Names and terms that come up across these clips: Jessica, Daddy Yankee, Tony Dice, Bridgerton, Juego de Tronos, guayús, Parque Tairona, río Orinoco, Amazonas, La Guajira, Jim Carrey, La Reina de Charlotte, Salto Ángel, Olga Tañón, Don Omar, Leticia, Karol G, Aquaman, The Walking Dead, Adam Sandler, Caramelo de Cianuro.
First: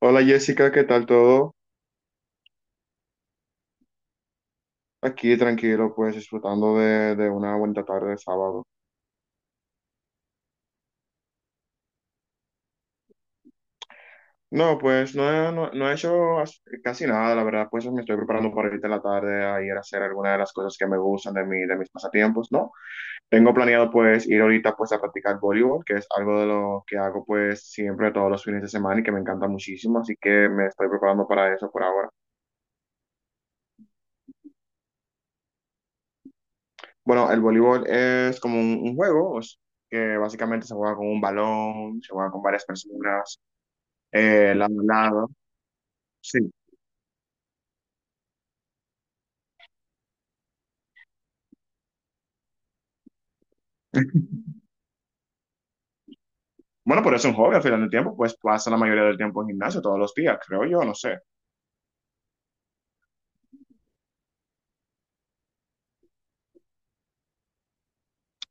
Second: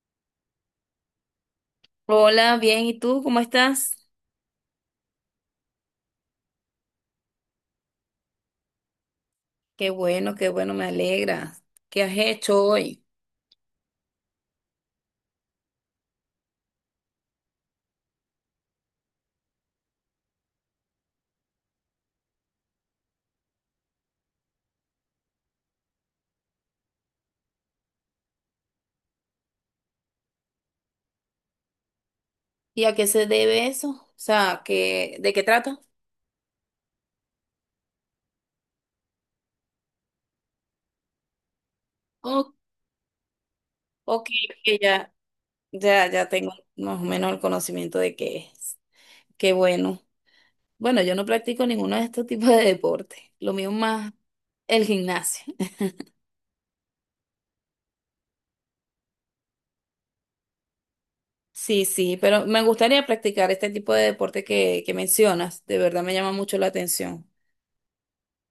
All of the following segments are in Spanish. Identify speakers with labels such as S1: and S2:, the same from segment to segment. S1: Hola Jessica, ¿qué tal todo?
S2: Hola, bien, ¿y tú cómo estás?
S1: Aquí tranquilo, pues disfrutando de una buena tarde de sábado.
S2: Qué bueno, me alegra. ¿Qué has hecho hoy?
S1: No, pues no, no, no he hecho casi nada, la verdad, pues me estoy preparando para ahorita en la tarde a ir a hacer alguna de las cosas que me gustan de mis pasatiempos, ¿no? Tengo planeado pues ir ahorita pues a practicar voleibol, que es algo de lo que hago pues siempre todos los fines de semana y que me encanta muchísimo, así que me estoy preparando para eso por ahora.
S2: ¿Y a qué se debe eso? O sea, ¿de qué trata?
S1: Bueno, el voleibol es como un juego, o sea, que básicamente se juega con un balón, se juega con
S2: Oh,
S1: varias personas.
S2: ok,
S1: eh,
S2: que ya,
S1: lado,
S2: ya
S1: sí.
S2: tengo más o menos el conocimiento de qué es. Qué bueno. Bueno, yo no practico ninguno de estos tipos de deportes. Lo mío más el gimnasio.
S1: Bueno, pero es un hobby al final del tiempo, pues pasa la mayoría del tiempo en gimnasio, todos los días, creo yo, no sé.
S2: Sí, sí, pero me gustaría practicar este tipo de deporte que mencionas. De verdad me llama mucho la atención.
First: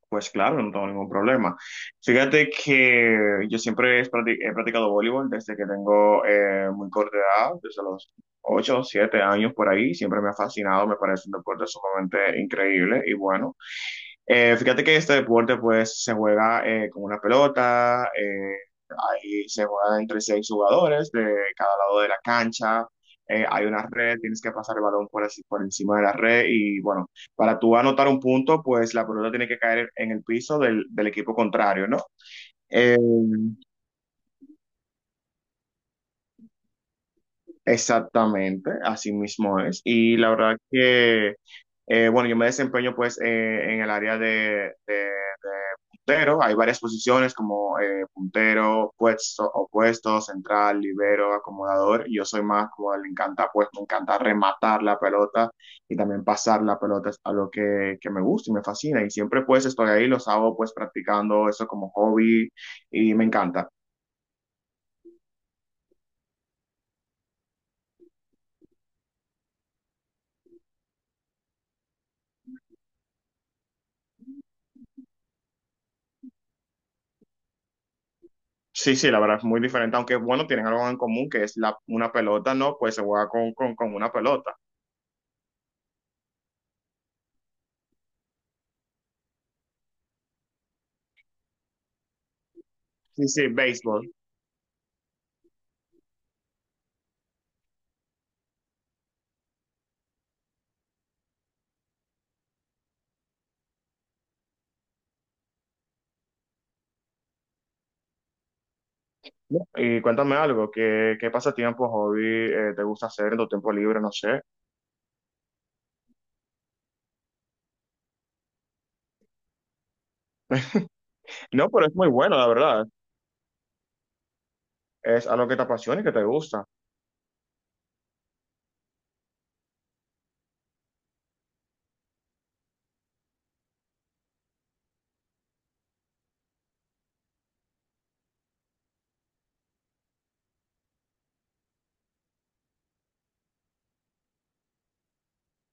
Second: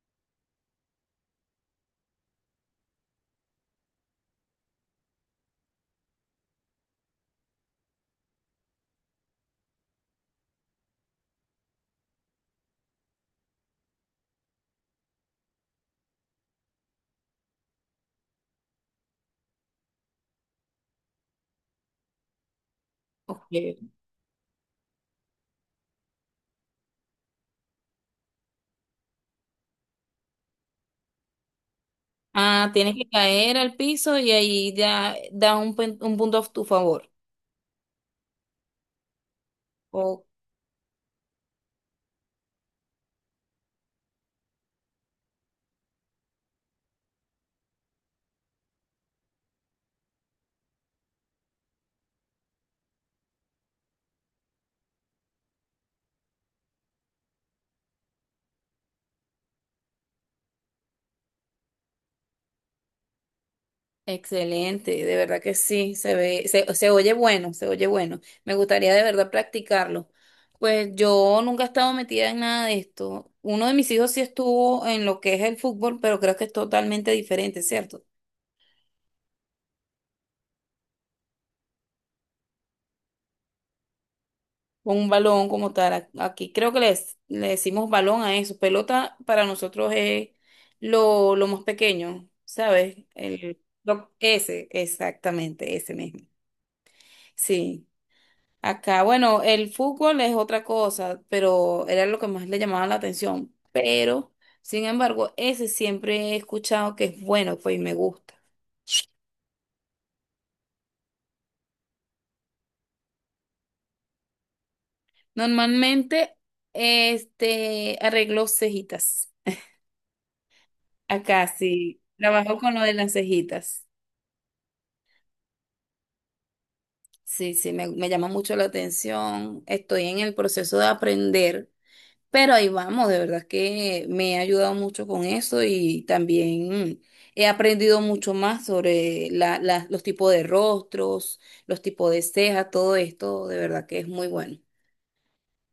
S1: Pues claro, no tengo ningún problema. Fíjate que yo siempre he practicado voleibol desde que tengo muy corta edad, desde los 8 7 años por ahí. Siempre me ha fascinado, me parece un deporte sumamente increíble y bueno. Fíjate que este deporte pues se juega con una pelota, ahí se juega entre seis jugadores de cada lado de la cancha,
S2: Ok.
S1: hay una red, tienes que pasar el balón por, por encima de la red y bueno, para tú anotar un punto pues la pelota tiene que caer en el piso del equipo contrario, ¿no?
S2: Ah, tienes
S1: Eh,
S2: que caer al piso y ahí ya da un punto a tu favor.
S1: Exactamente, así mismo es. Y
S2: Oh,
S1: la verdad que, bueno, yo me desempeño pues en el área de puntero. Hay varias posiciones como puntero, puesto, opuesto, central, libero, acomodador. Yo soy más como le encanta, pues me encanta rematar la pelota y también pasar la pelota. Es algo que me gusta y me fascina. Y siempre pues estoy ahí, los hago pues practicando eso como hobby y me encanta.
S2: excelente, de verdad que sí, se oye bueno, se oye bueno. Me gustaría de verdad practicarlo. Pues yo nunca he estado metida en nada de esto. Uno de mis hijos sí estuvo en lo que es el fútbol, pero creo que es totalmente diferente, ¿cierto?
S1: Sí, sí, la verdad es muy diferente, aunque bueno, tienen algo en común que es una pelota, ¿no? Pues se juega con una pelota.
S2: Un balón como tal. Aquí creo que le decimos balón a eso. Pelota para nosotros es lo más pequeño, ¿sabes?
S1: Sí, sí, béisbol.
S2: Ese, exactamente, ese mismo. Sí. Acá, bueno, el fútbol es otra cosa, pero era lo que más le llamaba la atención. Pero, sin embargo, ese siempre he escuchado que es bueno, pues y me gusta.
S1: Y cuéntame algo, ¿qué pasatiempo, hobby te gusta hacer en tu tiempo libre? No sé.
S2: Normalmente, este, arreglo cejitas. Acá
S1: No, pero es
S2: sí,
S1: muy bueno, la
S2: trabajo con lo
S1: verdad.
S2: de las cejitas.
S1: Es algo que te apasiona y que te gusta.
S2: Sí, sí, me llama mucho la atención. Estoy en el proceso de aprender, pero ahí vamos, de verdad que me ha ayudado mucho con eso y también he aprendido mucho más sobre los tipos de rostros, los tipos de cejas, todo esto, de verdad que es muy bueno.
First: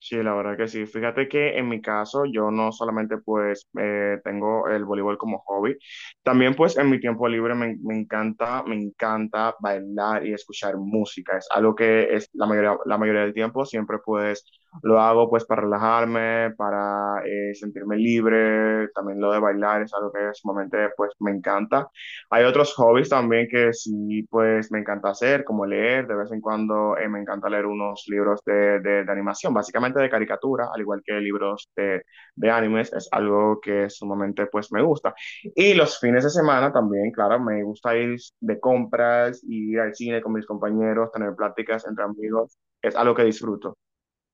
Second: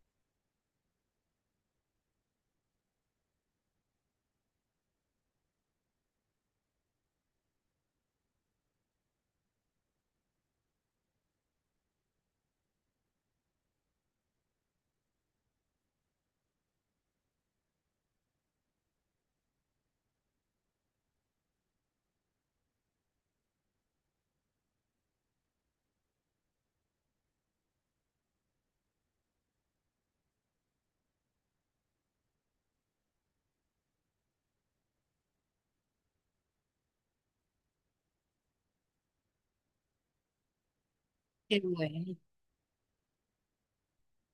S1: Sí, la verdad que sí. Fíjate que en mi caso yo no solamente pues tengo el voleibol como hobby, también pues en mi tiempo libre me encanta bailar y escuchar música. Es algo que es la mayoría del tiempo siempre pues lo hago pues para relajarme, para sentirme libre. También lo de bailar es algo que sumamente pues me encanta. Hay otros hobbies también que sí, pues me encanta hacer, como leer, de vez en cuando me encanta leer unos libros de animación, básicamente de caricatura, al igual que libros de animes, es algo que sumamente pues me gusta. Y los fines de semana también, claro, me gusta ir de compras, ir al cine con mis compañeros, tener
S2: Qué
S1: pláticas entre
S2: bueno.
S1: amigos, es algo que disfruto.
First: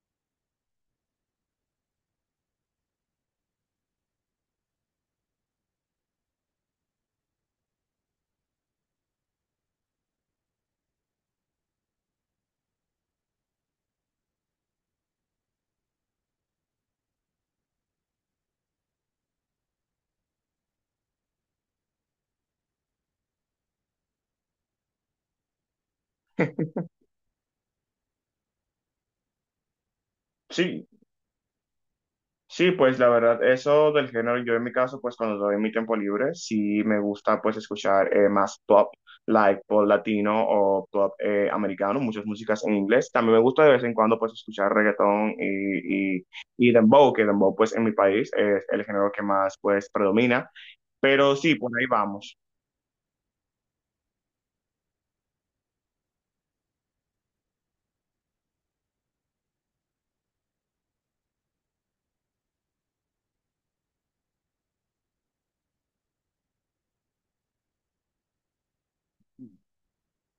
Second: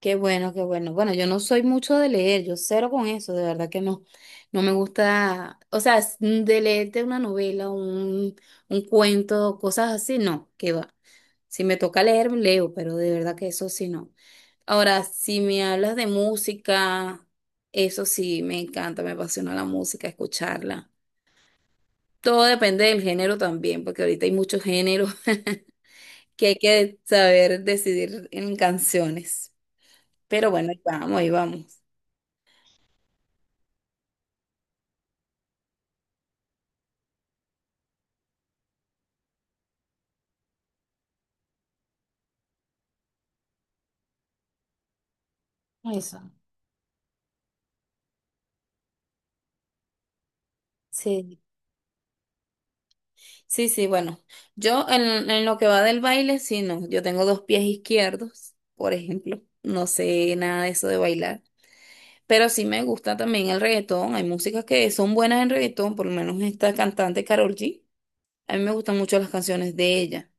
S2: Qué bueno, qué bueno. Bueno, yo no soy mucho de leer, yo cero con eso, de verdad que no. No me gusta, o sea, de leerte una novela, un cuento, cosas así, no, qué va. Si me toca leer, leo, pero de verdad que eso sí no. Ahora, si me hablas de música, eso sí, me encanta, me apasiona la música, escucharla. Todo depende del género también, porque ahorita hay muchos géneros que hay que saber decidir en canciones. Pero bueno, ahí
S1: Sí,
S2: vamos, ahí vamos.
S1: sí, pues la verdad, eso del género, yo en mi caso, pues cuando doy mi tiempo libre, sí me gusta pues escuchar más pop, like pop latino o pop americano, muchas músicas en inglés. También me gusta de vez en cuando pues escuchar reggaetón y,
S2: Eso.
S1: y, y dembow, que dembow pues en mi país es el género que más pues predomina. Pero
S2: Sí,
S1: sí, por ahí vamos.
S2: sí, sí, bueno, yo en lo que va del baile, sí, no, yo tengo dos pies izquierdos, por ejemplo, no sé nada de eso de bailar, pero sí me gusta también el reggaetón, hay músicas que son buenas en reggaetón, por lo menos esta cantante Karol G, a mí me gustan mucho las canciones de ella,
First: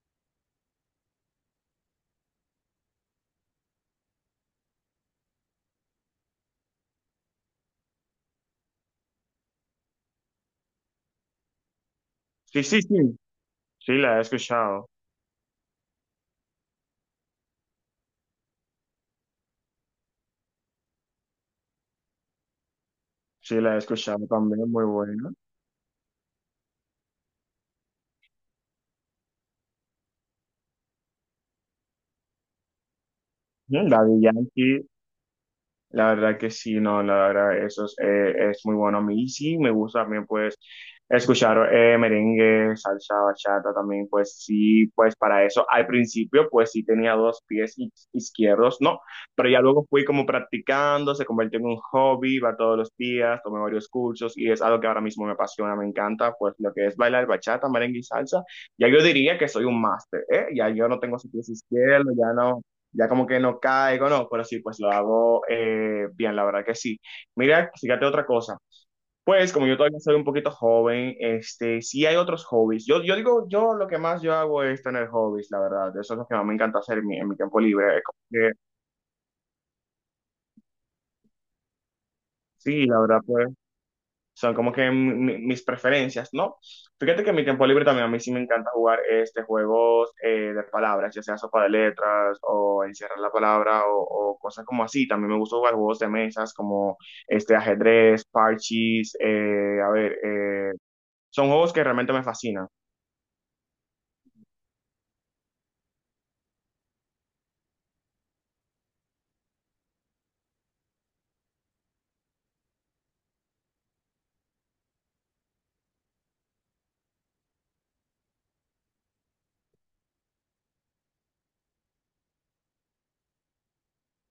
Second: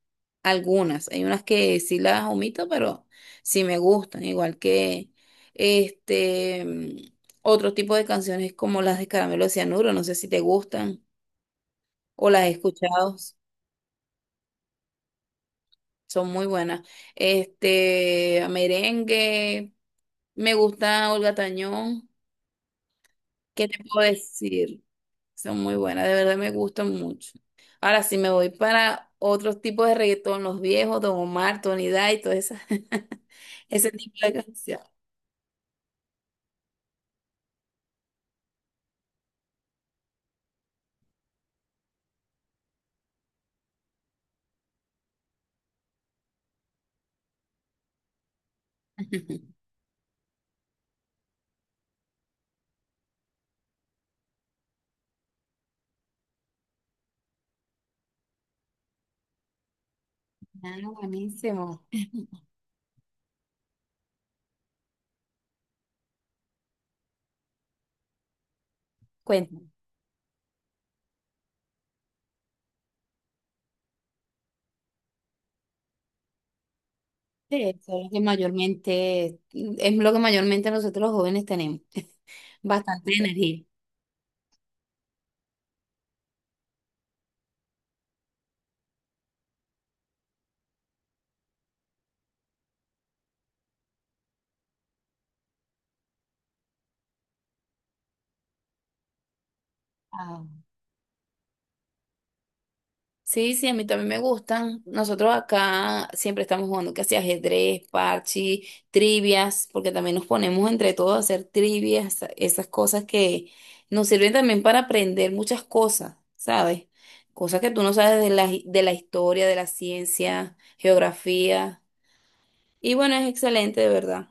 S2: algunas, hay unas que sí las omito, pero sí me gustan, igual que este, mm, otro tipo de canciones como las de Caramelo de Cianuro, no sé si te gustan. O las he
S1: Sí, sí, sí,
S2: escuchado,
S1: sí la he escuchado,
S2: son muy buenas. Este, merengue, me gusta Olga Tañón,
S1: sí
S2: ¿qué
S1: la he
S2: te puedo
S1: escuchado también,
S2: decir?
S1: muy buena.
S2: Son muy buenas, de verdad me gustan mucho. Ahora, si me voy para otros tipos de reggaetón, los viejos, Don Omar, Tony Dice, todo esa,
S1: Mm,
S2: ese tipo
S1: Daddy
S2: de canción.
S1: Yankee. La verdad que sí, no, la verdad, eso es muy bueno a mí. Y sí, me gusta también, pues, escuchar merengue, salsa, bachata también, pues sí, pues para eso. Al principio, pues sí tenía dos pies izquierdos, ¿no? Pero ya luego fui como practicando, se convirtió en un hobby, va todos los días, tomé varios cursos y es algo que ahora mismo me apasiona, me encanta, pues lo que es bailar bachata, merengue y salsa. Ya yo diría que soy un máster, ¿eh? Ya
S2: Ah,
S1: yo no tengo sus pies
S2: buenísimo.
S1: izquierdos, ya no ya como que no caigo, no, pero sí, pues lo hago bien, la verdad que sí. Mira, fíjate otra cosa. Pues como
S2: Cuéntame.
S1: yo todavía soy un poquito joven, sí hay otros hobbies. Yo digo, yo lo que más yo hago es tener hobbies, la verdad. Eso es lo que más me encanta hacer en mi tiempo
S2: Sí, eso
S1: libre.
S2: es lo
S1: Como
S2: que
S1: que,
S2: mayormente, es lo que mayormente nosotros los jóvenes tenemos.
S1: sí, la
S2: Bastante
S1: verdad, pues
S2: energía.
S1: son como que mis preferencias, ¿no? Fíjate que en mi tiempo libre también a mí sí me encanta jugar juegos de palabras, ya sea sopa de letras o encierrar la palabra o cosas como así. También me gusta jugar juegos de mesas como ajedrez, parchís, a ver,
S2: Ah.
S1: son juegos que realmente me fascinan.
S2: Sí, sí, a mí también me gustan. Nosotros acá siempre estamos jugando casi ajedrez, parche, trivias, porque también nos ponemos entre todos a hacer trivias, esas cosas que nos sirven también para aprender muchas cosas, ¿sabes? Cosas que tú no sabes de de la historia, de la ciencia, geografía. Y bueno, es excelente, de verdad.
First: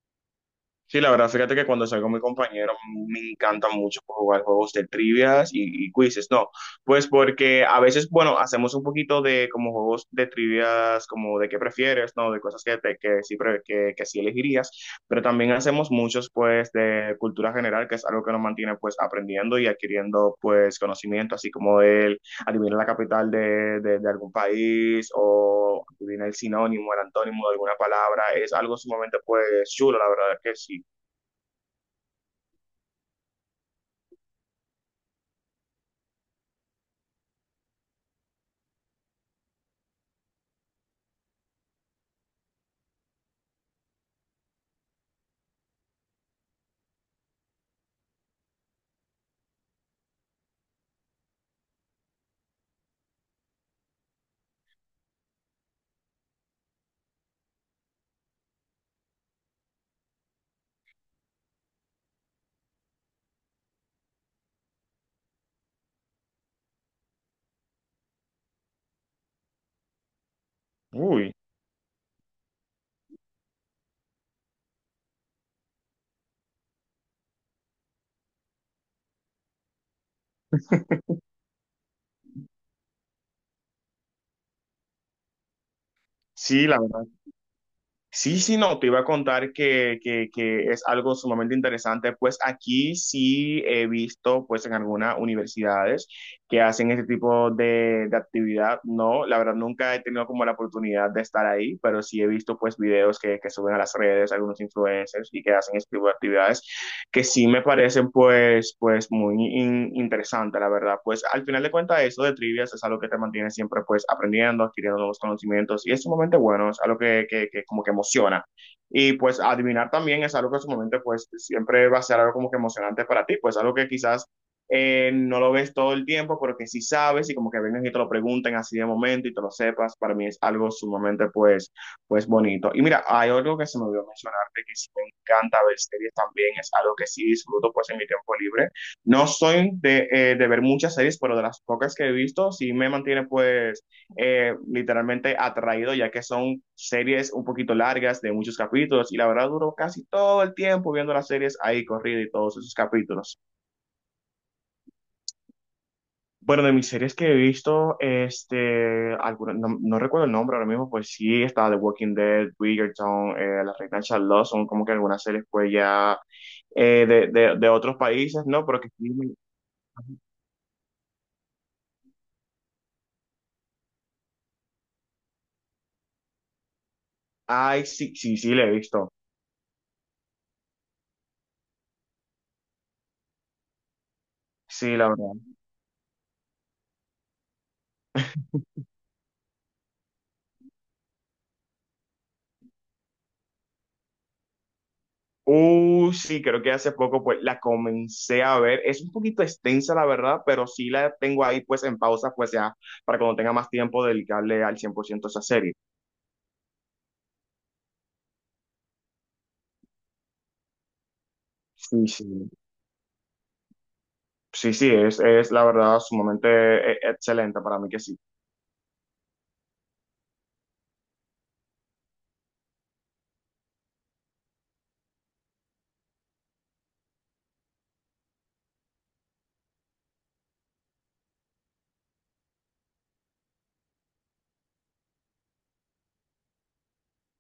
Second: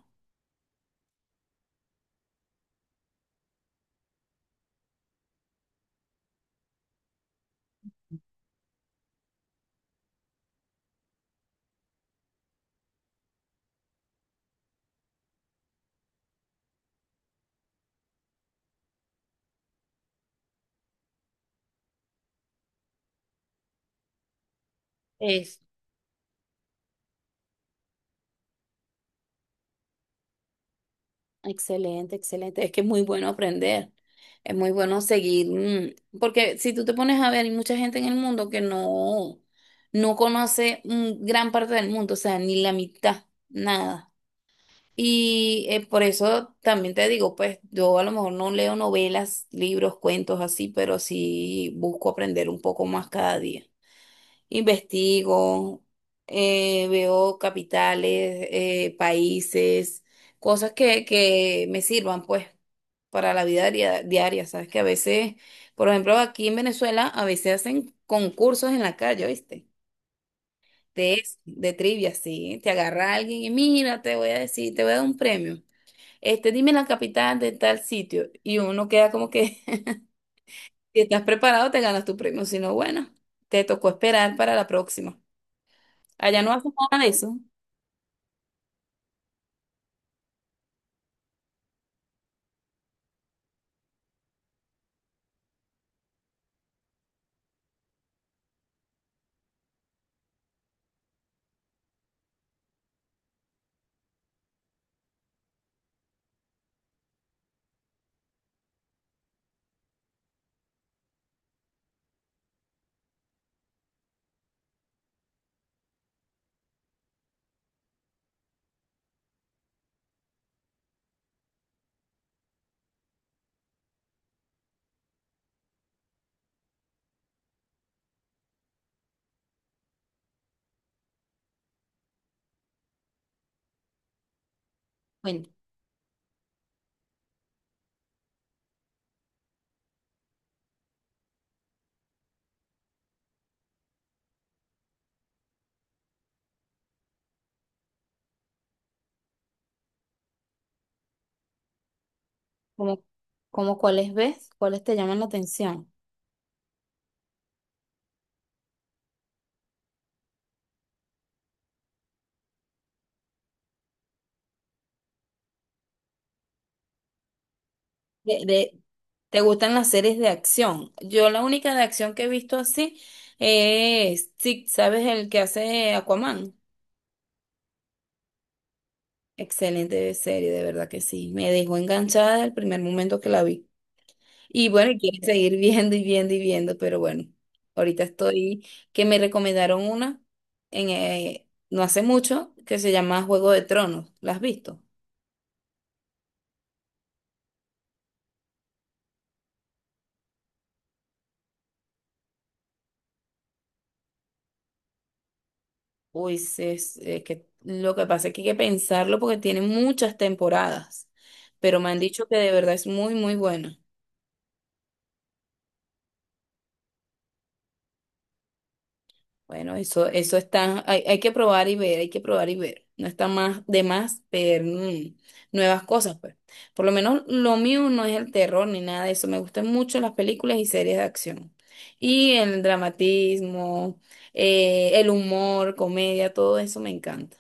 S1: Sí, la verdad, fíjate que cuando salgo con mi compañero me encanta mucho pues, jugar juegos de trivias y quizzes, no, pues porque a veces, bueno, hacemos un poquito de como juegos de trivias, como de qué prefieres, no, de cosas que, que, sí, que sí elegirías, pero también hacemos muchos pues de cultura general, que es algo que nos mantiene pues aprendiendo y adquiriendo pues conocimiento, así como el adivinar la capital de algún país o adivinar el sinónimo, el antónimo de alguna palabra, es algo sumamente pues chulo, la verdad que sí.
S2: Excelente, excelente. Es que es muy bueno aprender. Es muy bueno seguir, porque si tú te pones a ver, hay mucha gente en el mundo que no, no conoce gran parte del mundo, o sea, ni la mitad, nada. Y por eso también te digo, pues yo a lo mejor no leo novelas, libros, cuentos así, pero sí busco aprender un poco más cada día. Investigo, veo capitales, países, cosas que me sirvan, pues, para la vida diaria, diaria, ¿sabes? Que a veces, por ejemplo, aquí en Venezuela, a veces hacen concursos en la calle, ¿viste? De
S1: Uy,
S2: eso, de trivia, sí. Te agarra alguien y mira, te voy a decir, te voy a dar un premio. Este, dime la capital de tal sitio. Y uno queda como que, si estás preparado, te ganas tu premio. Si no, bueno, te tocó esperar para la próxima. Allá no
S1: sí,
S2: hacen
S1: la
S2: nada
S1: verdad.
S2: de eso.
S1: Sí, sí, no, te iba a contar que es algo sumamente interesante, pues aquí sí he visto, pues en algunas universidades que hacen este tipo de actividad, no, la verdad nunca he tenido como la oportunidad de estar ahí, pero sí he visto pues videos que suben a las redes, algunos influencers y que hacen este tipo de actividades que sí me parecen pues, muy interesante, la verdad. Pues al final de cuentas eso de trivias es algo que te mantiene siempre pues aprendiendo, adquiriendo nuevos conocimientos y es sumamente bueno, es algo que como que emociona. Y pues adivinar también es algo que en su momento pues siempre va a ser algo como que emocionante para ti, pues algo que quizás no lo ves todo el tiempo, pero que sí sabes y como que vengan y te lo pregunten así de momento y te lo sepas, para mí es algo sumamente pues bonito. Y mira, hay algo que se me olvidó mencionar arte que sí me
S2: Cuenta,
S1: encanta ver series también, es algo que sí disfruto pues en mi tiempo libre. No soy de ver muchas series, pero de las pocas que he visto sí me mantiene pues literalmente atraído, ya que son series un poquito largas de muchos capítulos y la verdad duro casi todo el tiempo viendo las series ahí corrida y todos esos
S2: ¿cómo,
S1: capítulos.
S2: cómo cuáles ves? ¿Cuáles te llaman la atención?
S1: Bueno, de mis series que he visto, no, no recuerdo el nombre ahora mismo, pues sí, estaba The Walking Dead, Bridgerton, La Reina de Charlotte, son como que algunas series pues ya de otros
S2: De,
S1: países, ¿no?
S2: de-
S1: Pero que sí,
S2: ¿Te gustan las series de acción? Yo la única de acción que he visto así es, sí, ¿sabes el que hace Aquaman?
S1: ay, sí, sí, sí, la he visto,
S2: Excelente serie, de verdad que sí. Me dejó enganchada el primer momento que la vi. Y bueno,
S1: sí,
S2: y
S1: la
S2: quiero
S1: verdad.
S2: seguir viendo y viendo y viendo, pero bueno, ahorita estoy, que me recomendaron una en, no hace mucho que se llama Juego de Tronos. ¿La has visto?
S1: Sí, creo que hace poco pues la comencé a ver, es un poquito extensa la verdad, pero sí la tengo ahí pues en pausa, pues ya, para cuando tenga más tiempo dedicarle al 100% a esa serie.
S2: Uy, sí, es, que lo que pasa es que hay que pensarlo porque tiene muchas temporadas, pero me han
S1: Sí,
S2: dicho
S1: sí.
S2: que de verdad es muy, muy buena.
S1: Sí, sí, es la verdad sumamente excelente para mí que sí.
S2: Bueno, eso está, hay que probar y ver, hay que probar y ver. No está más de más ver nuevas cosas, pues. Por lo menos lo mío no es el terror ni nada de eso. Me gustan mucho las películas y series de acción. Y el dramatismo, el humor, comedia, todo eso me encanta.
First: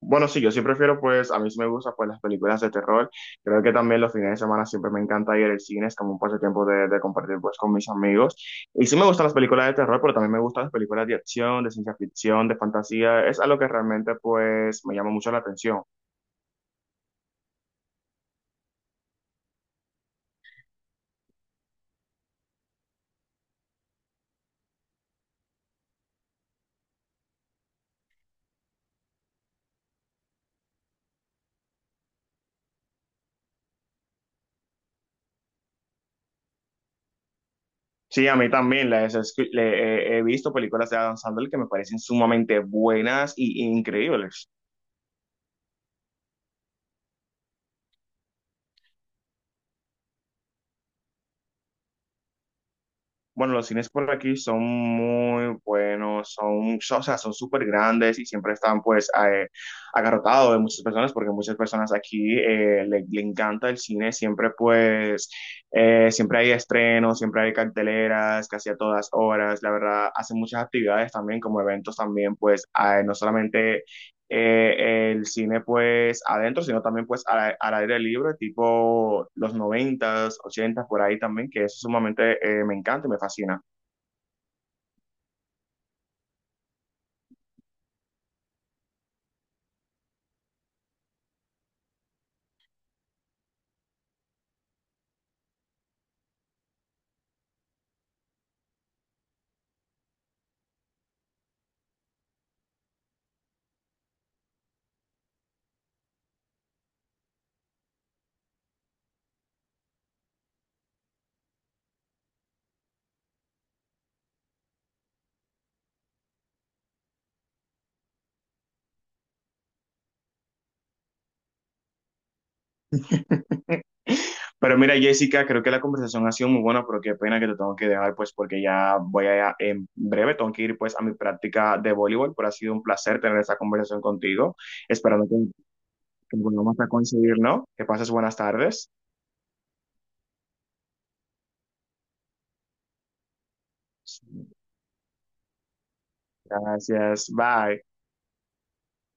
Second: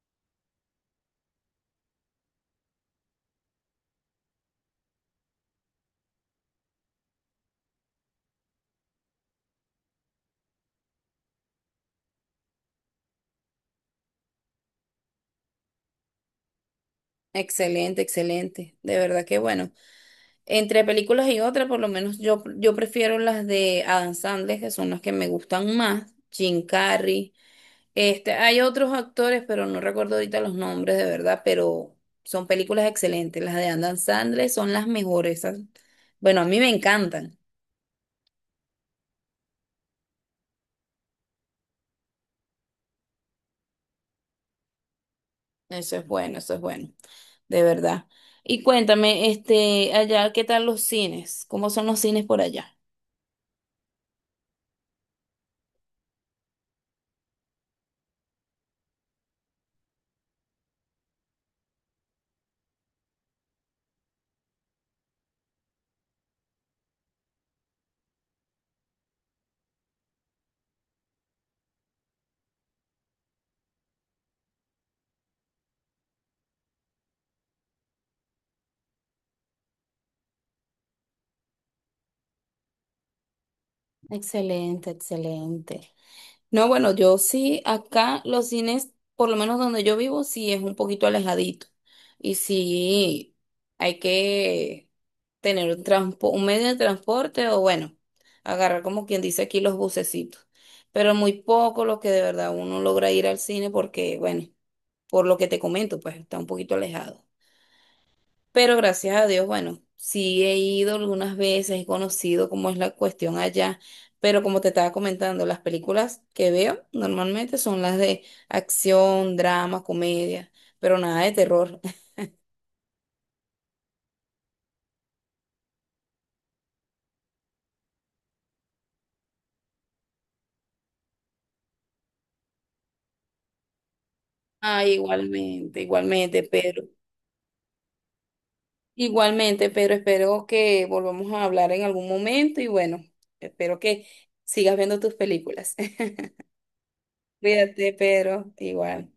S1: Bueno, sí, yo sí prefiero, pues, a mí sí me gusta, pues, las películas de terror. Creo que también los fines de semana siempre me encanta ir al cine, es como un pasatiempo de compartir, pues, con mis amigos. Y sí me gustan las películas de terror, pero también me gustan las películas de acción, de ciencia ficción, de fantasía. Es algo que realmente, pues, me llama mucho la atención.
S2: Excelente, excelente. De verdad que bueno. Entre películas y otras, por lo menos yo prefiero las de Adam Sandler, que son las que me gustan más. Jim Carrey. Este, hay otros actores, pero no recuerdo ahorita los nombres de verdad, pero son películas excelentes. Las de Adam Sandler son las mejores. Esas- Bueno, a mí me encantan.
S1: Sí, a mí también he visto películas de Adam Sandler que me parecen sumamente buenas y increíbles.
S2: Eso es bueno, de verdad. Y cuéntame, este, allá, ¿qué tal los cines? ¿Cómo son los cines por allá?
S1: Bueno, los cines por aquí son muy buenos, o sea, son súper grandes y siempre están pues agarrotados de muchas personas porque muchas personas aquí le encanta el cine, siempre pues, siempre hay estrenos, siempre hay carteleras, casi a todas horas, la verdad, hacen muchas actividades también como eventos también pues, no solamente el cine pues adentro, sino también pues al aire libre, tipo los noventas, ochentas, por ahí también, que eso sumamente me encanta y me fascina.
S2: Excelente, excelente. No, bueno, yo sí, acá los cines, por lo menos donde yo vivo, sí es un poquito alejadito. Y sí, hay que tener un un medio de transporte o bueno, agarrar como quien dice aquí los bucecitos. Pero muy poco lo que de verdad uno logra ir al cine porque, bueno, por lo que te comento, pues está un poquito alejado. Pero gracias a Dios, bueno, sí he ido algunas veces, he conocido cómo es la cuestión allá, pero como te estaba comentando, las películas que veo normalmente son las de acción, drama, comedia, pero nada de terror.
S1: Pero mira, Jessica, creo que la conversación ha sido muy buena, pero qué pena que te tengo que dejar pues porque ya voy a, en breve, tengo que ir pues a mi práctica de voleibol, pero ha sido un placer tener esta conversación contigo,
S2: Ah,
S1: esperando que,
S2: igualmente,
S1: que
S2: igualmente,
S1: volvamos a
S2: Pedro.
S1: coincidir, ¿no? Que pases buenas tardes.
S2: Igualmente, Pedro, espero que volvamos a hablar en algún momento y bueno, espero que
S1: Sí,
S2: sigas viendo tus películas.
S1: gracias, bye.
S2: Cuídate, Pedro, igual.